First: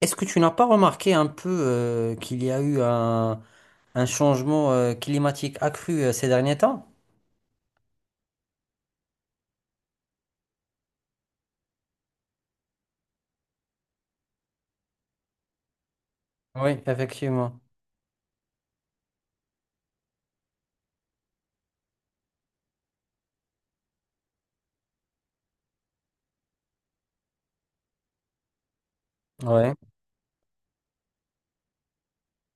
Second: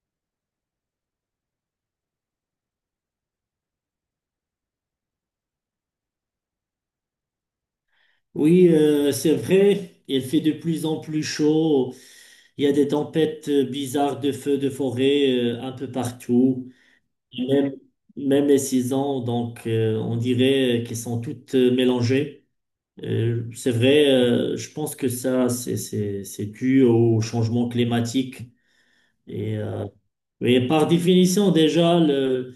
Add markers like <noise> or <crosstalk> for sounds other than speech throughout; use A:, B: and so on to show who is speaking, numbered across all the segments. A: Est-ce que tu n'as pas remarqué un peu qu'il y a eu un changement climatique accru ces derniers temps?
B: Oui, c'est vrai, il fait de plus en plus chaud. Il y a des tempêtes bizarres de feux de forêt un peu partout,
A: Oui, effectivement.
B: même, même les saisons. Donc, on dirait qu'elles sont toutes mélangées. C'est vrai, je pense que ça, c'est dû au changement climatique. Et,
A: Ouais,
B: euh, et par définition, déjà, le,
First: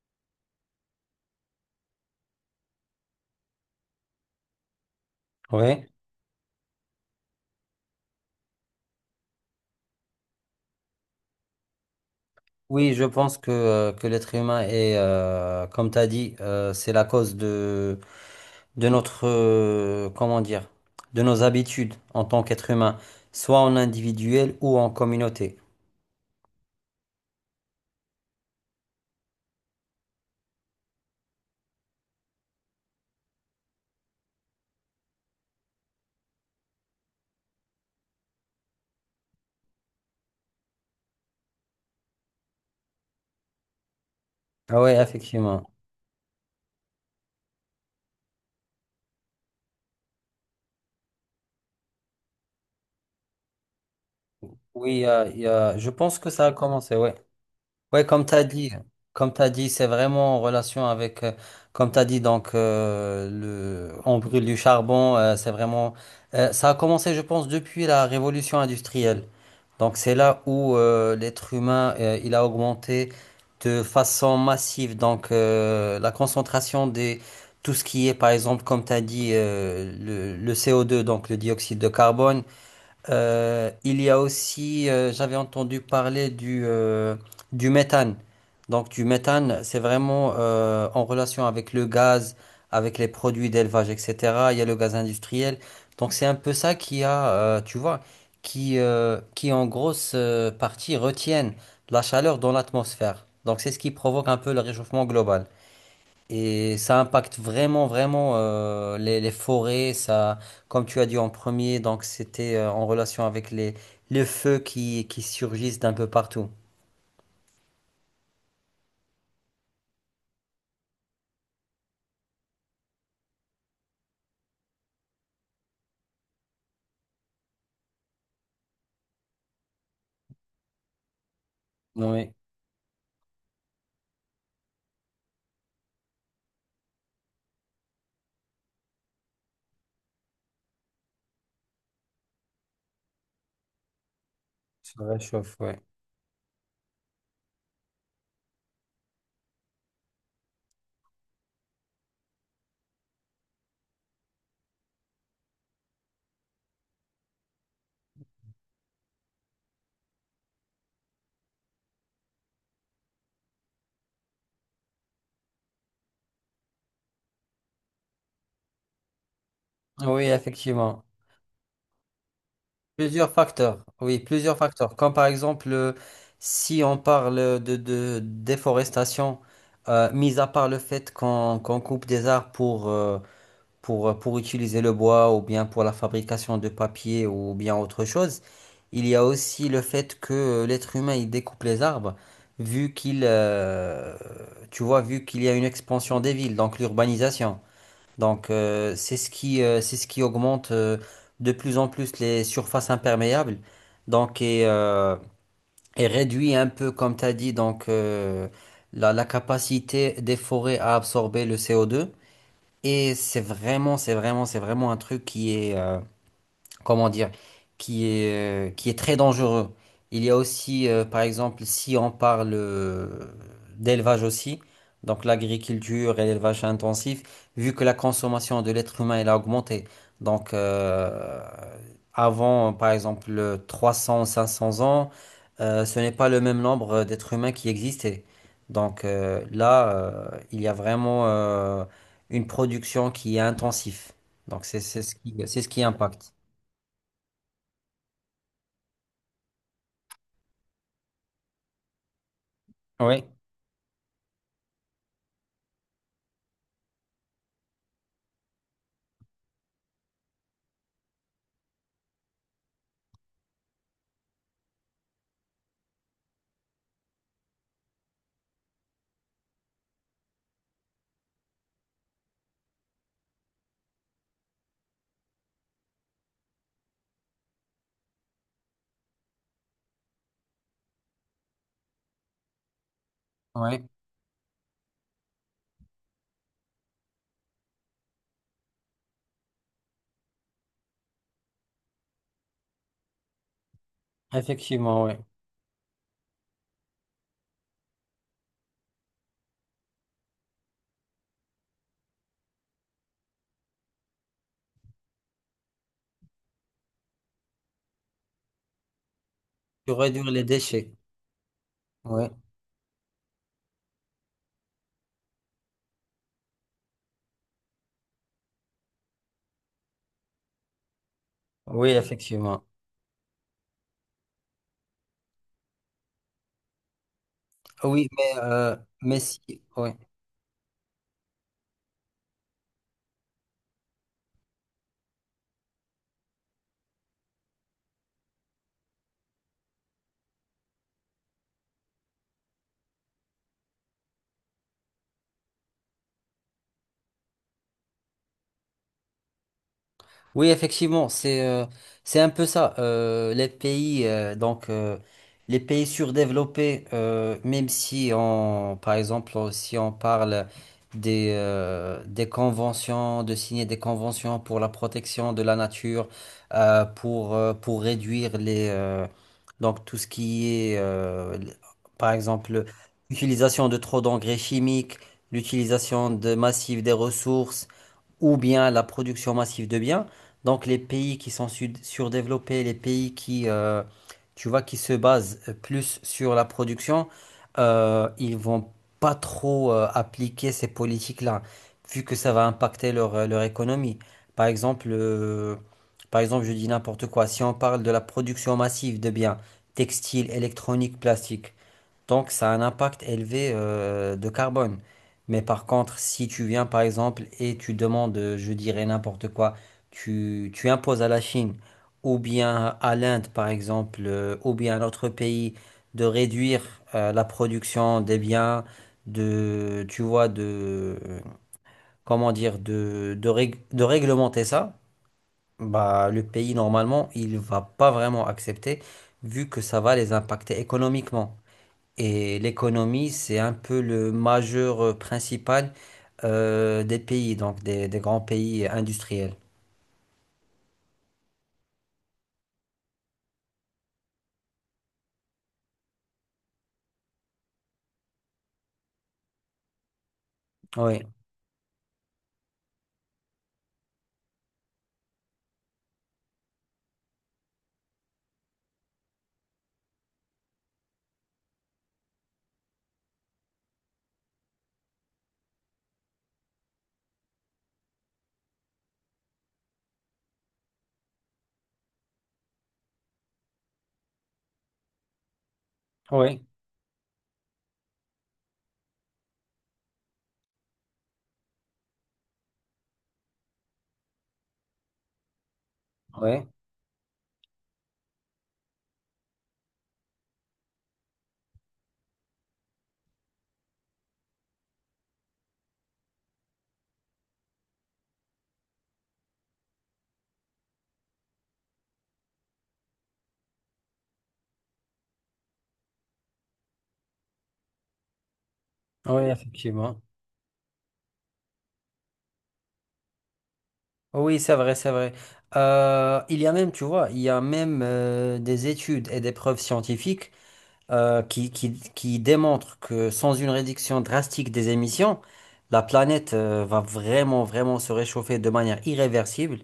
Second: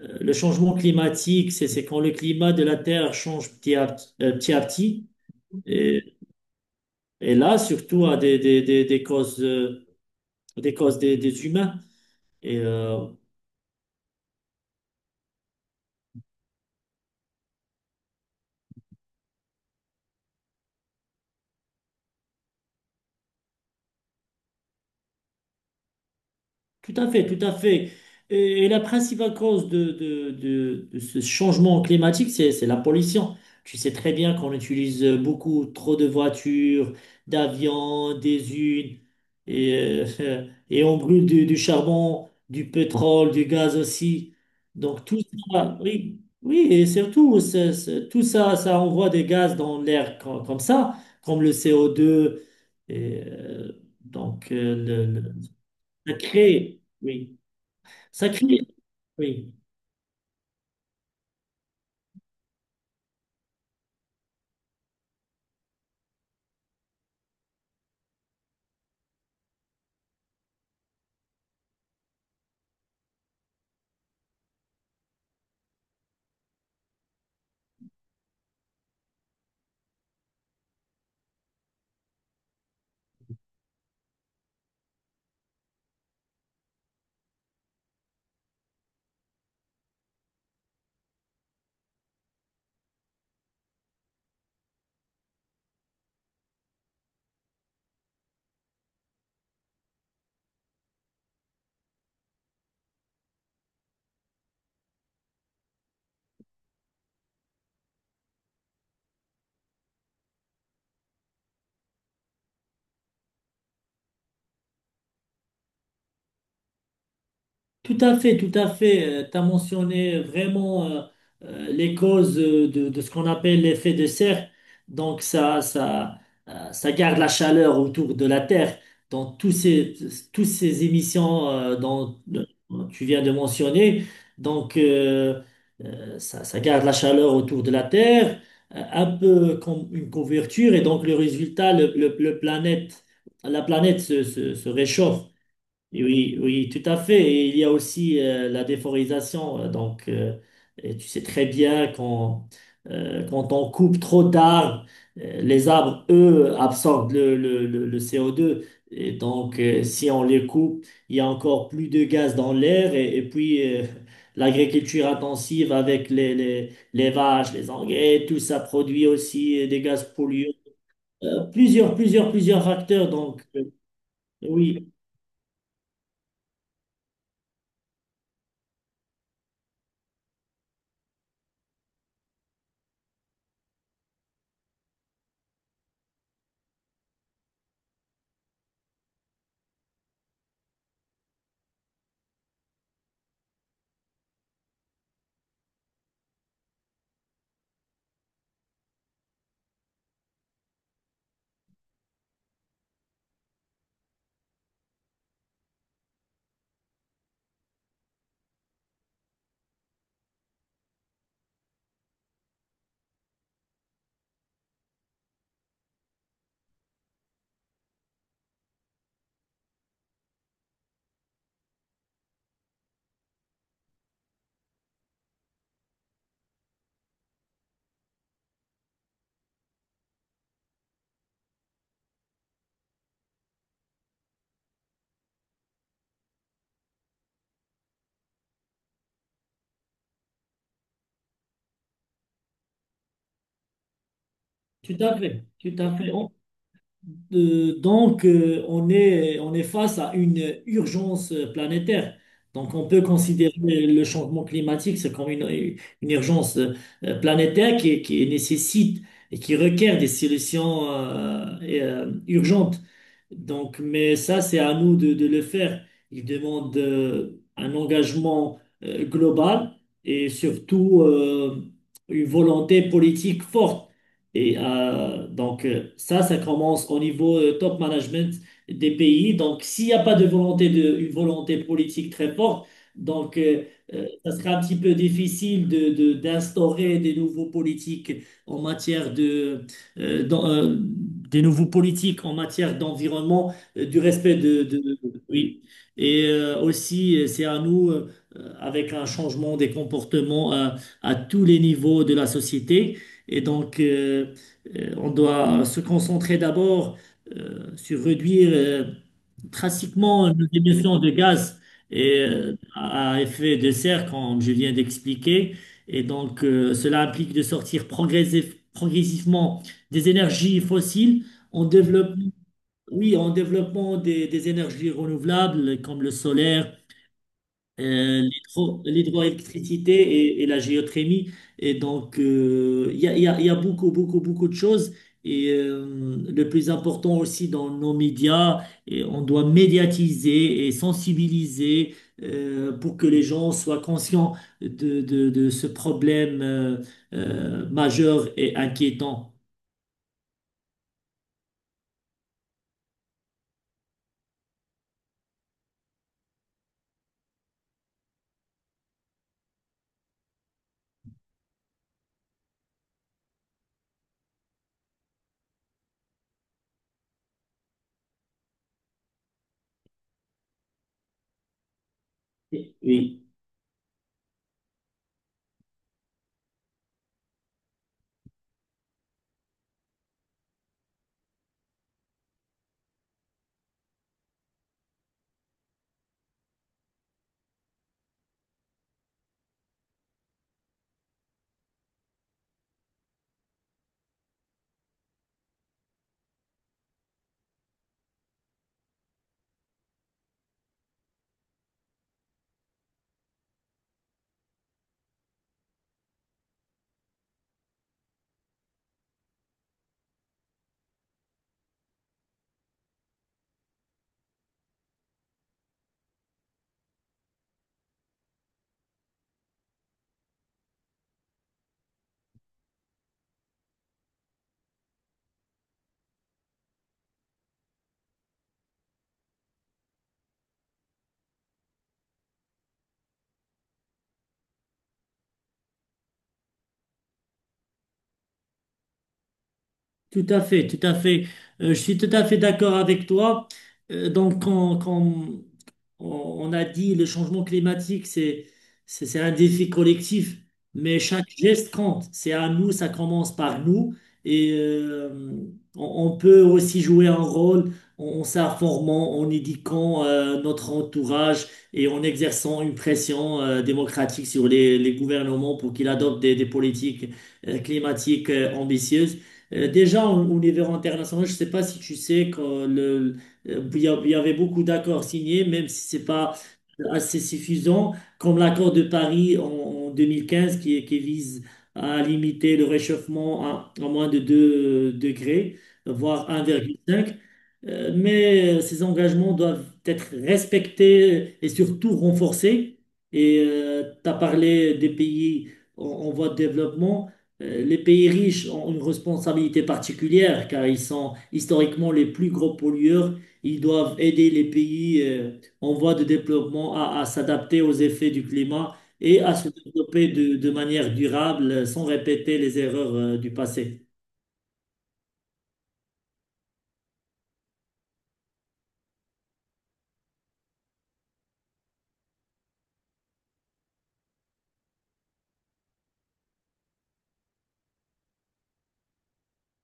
B: euh, le changement climatique, c'est quand le climat de la Terre change petit à petit, petit à petit.
A: ouais.
B: Et là, surtout à des causes, des causes des humains. Et
A: Oui,
B: euh,
A: je pense que l'être humain est, comme tu as dit, c'est la cause de notre, comment dire, de nos habitudes en tant qu'être humain, soit en individuel ou en communauté.
B: Tout à fait, tout à fait. Et la principale cause de ce changement climatique, c'est la pollution. Tu sais très bien qu'on utilise beaucoup trop de voitures, d'avions, des unes, <laughs> et on brûle du charbon, du pétrole, du gaz aussi.
A: Ah ouais,
B: Donc tout
A: effectivement.
B: ça, oui, oui, et surtout, tout ça, ça envoie des gaz dans l'air comme ça, comme le CO2. Et, euh, donc,
A: Oui, je
B: Ça
A: pense que ça a
B: crée,
A: commencé, ouais.
B: oui.
A: Ouais, comme
B: Ça
A: tu as
B: crée,
A: dit, comme tu
B: oui.
A: dit, c'est vraiment en relation avec, comme tu as dit, donc, on brûle du charbon, c'est vraiment, ça a commencé, je pense, depuis la révolution industrielle. Donc, c'est là où l'être humain, il a augmenté de façon massive. Donc, la concentration des, tout ce qui est, par exemple, comme tu as dit, le CO2, donc le dioxyde de carbone. Il y a aussi, j'avais entendu parler du méthane. Donc du méthane, c'est vraiment en relation avec le gaz, avec les produits d'élevage, etc. Il y a le gaz industriel. Donc c'est un peu ça qui a, tu vois, qui en grosse partie retiennent la chaleur dans l'atmosphère. Donc c'est ce qui provoque un peu le réchauffement global. Et ça impacte vraiment, vraiment les forêts. Ça, comme tu as dit en premier, donc c'était en relation avec les feux qui surgissent d'un peu partout.
B: Tout à fait, tout à fait. Tu as mentionné vraiment les causes de ce qu'on appelle l'effet de serre. Donc ça garde la chaleur autour de la Terre. Donc tous ces émissions
A: Oui,
B: dont tu viens de mentionner, donc euh, ça garde la chaleur autour de la Terre, un peu comme une couverture. Et donc le résultat, la planète se
A: ça
B: réchauffe.
A: réchauffe, oui.
B: Oui, oui, tout à fait. Et il y a aussi la déforestation. Et tu sais très bien quand on coupe trop d'arbres, les arbres, eux, absorbent le CO2. Et si on les coupe, il y a encore plus de gaz dans l'air. Et puis, <laughs> l'agriculture intensive avec les vaches, les engrais, tout ça produit aussi des gaz
A: Oui,
B: polluants.
A: effectivement.
B: Plusieurs facteurs.
A: Plusieurs facteurs. Oui, plusieurs
B: Oui,
A: facteurs. Comme par exemple, si on parle de déforestation, mis à part le fait qu'on coupe des arbres pour utiliser le bois ou bien pour la fabrication de papier ou bien autre chose. Il y a aussi le fait que l'être humain il découpe les arbres vu qu'il tu vois vu qu'il y a une expansion des villes donc l'urbanisation. Donc c'est ce qui augmente de plus en plus les surfaces imperméables donc et réduit un peu comme tu as dit donc la, la capacité des forêts à absorber le CO2. Et c'est vraiment, c'est vraiment, c'est vraiment un truc qui est, comment dire, qui est très dangereux. Il y a aussi, par exemple, si on parle d'élevage aussi, donc l'agriculture et l'élevage intensif, vu que la consommation de l'être humain elle a augmenté. Donc, avant, par exemple, 300 500 ans, ce n'est pas le même nombre d'êtres humains qui existaient. Donc là, il y a vraiment une production qui est intensive. Donc c'est
B: Tout
A: c'est ce
B: à
A: qui,
B: fait,
A: c'est ce
B: tout
A: qui
B: à fait.
A: impacte.
B: On est face à une urgence planétaire. Donc, on peut
A: Oui,
B: considérer le changement climatique, c'est comme une urgence planétaire qui nécessite et qui requiert des solutions urgentes. Donc, mais ça, c'est à nous de le faire. Il demande un engagement global et surtout une volonté politique forte. Ça commence au niveau top management des pays. Donc, s'il n'y a pas de une volonté politique très forte, donc, euh,
A: oui,
B: ça sera un petit peu difficile d'instaurer des nouveaux politiques en matière de dans, des nouveaux politiques en matière d'environnement, du respect
A: effectivement, oui.
B: oui. Aussi, c'est à nous, avec un changement des comportements à tous les niveaux de la société. Et donc, euh, on doit se concentrer d'abord sur réduire. euh,
A: Pour réduire
B: Pratiquement,
A: les
B: nos
A: déchets.
B: émissions de gaz
A: Oui,
B: à effet de serre, comme je viens d'expliquer, et cela implique de sortir progressivement des énergies fossiles en
A: oui,
B: développant,
A: effectivement.
B: oui, en développant des énergies renouvelables comme le solaire,
A: Oui, mais si, oui.
B: l'hydroélectricité et la géothermie. Et il y a beaucoup, beaucoup, beaucoup de choses. Le plus important aussi dans nos médias, et on doit médiatiser et sensibiliser pour que les gens soient conscients de ce problème majeur et inquiétant.
A: Oui, effectivement, c'est un peu ça. Les pays donc les pays surdéveloppés, même si on par exemple si on parle des conventions, de signer des conventions pour la protection de la nature, pour réduire les donc tout ce qui est par exemple
B: Oui,
A: l'utilisation de trop d'engrais chimiques, l'utilisation de massive des ressources ou bien la production massive de biens. Donc les pays qui sont surdéveloppés, les pays qui, tu vois, qui se basent plus sur la production, ils vont pas trop appliquer ces politiques-là, vu que ça va impacter leur, leur économie. Par exemple, je dis n'importe quoi. Si on parle de la production massive de biens textiles, électroniques, plastiques, donc, ça a un impact élevé de carbone. Mais par contre, si tu viens par exemple et tu demandes, je dirais n'importe quoi, tu imposes à la Chine ou bien à l'Inde par exemple, ou bien à notre pays de réduire la production des biens, de, tu vois, de, comment dire, de, de réglementer ça, bah, le pays normalement, il va pas vraiment accepter vu que ça va les impacter économiquement. Et l'économie, c'est un peu le majeur principal des pays, donc des grands pays industriels.
B: tout à fait, tout à fait. Je suis tout à fait d'accord avec toi. Quand on a dit le changement climatique, c'est un défi collectif, mais
A: Oui,
B: chaque geste compte. C'est à nous, ça commence par nous. Et euh, on peut aussi jouer un rôle en s'informant, en éduquant notre entourage et en exerçant une pression démocratique sur les gouvernements pour qu'ils adoptent des politiques climatiques ambitieuses. Déjà, au niveau international, je ne sais pas si tu sais que le, Il y a- il y avait beaucoup d'accords signés, même si c'est pas
A: oui,
B: assez suffisant, comme l'accord de Paris en 2015 qui vise à limiter le réchauffement à moins de 2 degrés, voire
A: oui,
B: 1,5. Mais ces engagements doivent être respectés et surtout renforcés. Et tu as parlé des pays en voie de développement. Les pays riches ont une responsabilité particulière car ils sont historiquement les plus gros pollueurs. Ils doivent aider les pays en voie de développement à s'adapter aux effets du climat et
A: oui,
B: à se
A: effectivement.
B: développer de manière durable sans répéter les erreurs du passé.
A: Oui, c'est vrai, c'est vrai. Il y a même, tu vois, il y a même des études et des preuves scientifiques qui démontre que sans une réduction drastique des émissions, la planète va vraiment, vraiment se réchauffer de manière irréversible.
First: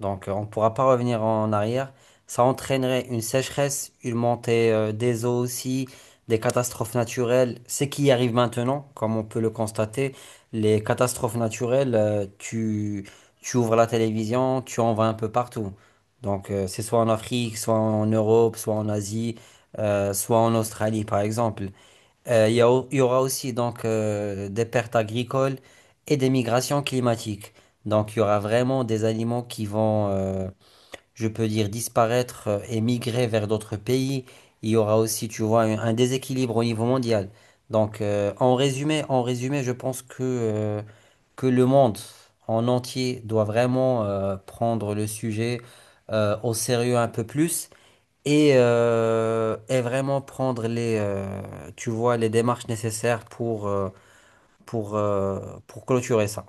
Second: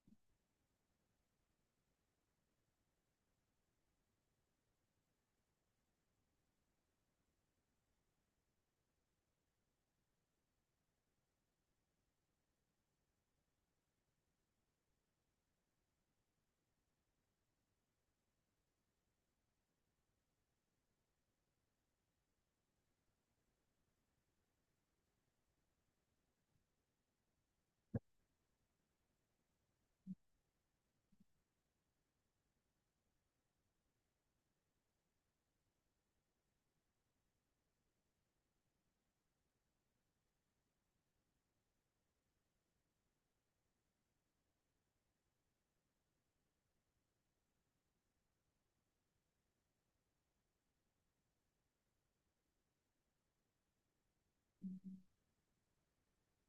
A: Donc, on ne pourra pas revenir en arrière. Ça entraînerait une sécheresse, une montée des eaux aussi, des catastrophes naturelles. Ce qui arrive maintenant, comme on peut le constater, les catastrophes naturelles, tu ouvres la télévision, tu en vois un peu partout. Donc, c'est soit en Afrique, soit en Europe, soit en Asie soit en Australie par exemple. Il y a il y aura aussi donc des pertes agricoles et des migrations climatiques. Donc il y aura vraiment des aliments qui vont, je peux dire, disparaître et migrer vers d'autres pays. Il y aura aussi, tu vois, un déséquilibre au niveau mondial. Donc en résumé, je pense que le monde en entier doit vraiment prendre le sujet au sérieux un peu plus et vraiment prendre les, tu vois, les démarches nécessaires pour, euh, pour clôturer ça.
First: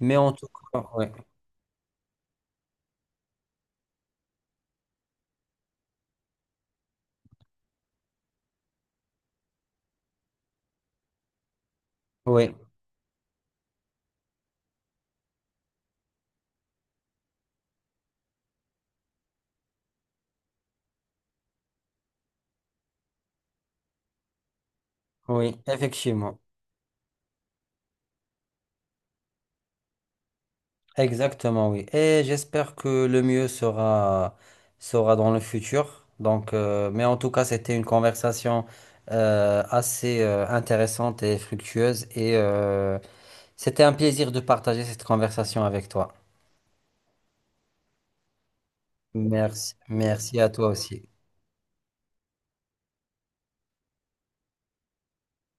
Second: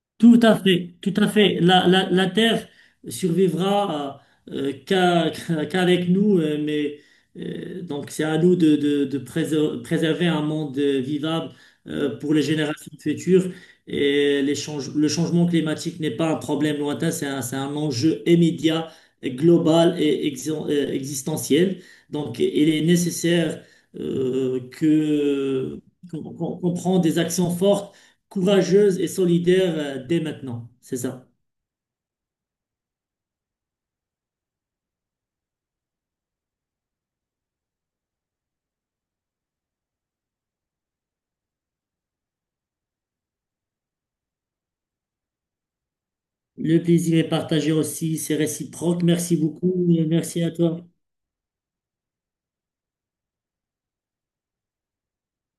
A: Mais en
B: Tout
A: tout
B: à
A: cas,
B: fait,
A: oui,
B: tout à fait. La Terre survivra <laughs> qu'avec nous, mais c'est à nous de préserver un monde vivable pour les
A: oui,
B: générations futures. Le changement climatique n'est pas un problème lointain, c'est un enjeu immédiat, et global et existentiel. Donc il est nécessaire euh,
A: oui,
B: que
A: effectivement.
B: qu'on prenne des actions fortes, courageuse et solidaire dès maintenant. C'est ça.
A: Exactement, oui. Et j'espère que le mieux sera, sera dans le futur. Donc, mais en tout cas, c'était une conversation assez intéressante et fructueuse. Et c'était un plaisir de partager cette conversation avec toi.
B: Le plaisir est partagé aussi, c'est réciproque. Merci
A: Merci.
B: beaucoup et
A: Merci
B: merci
A: à
B: à
A: toi
B: toi.
A: aussi.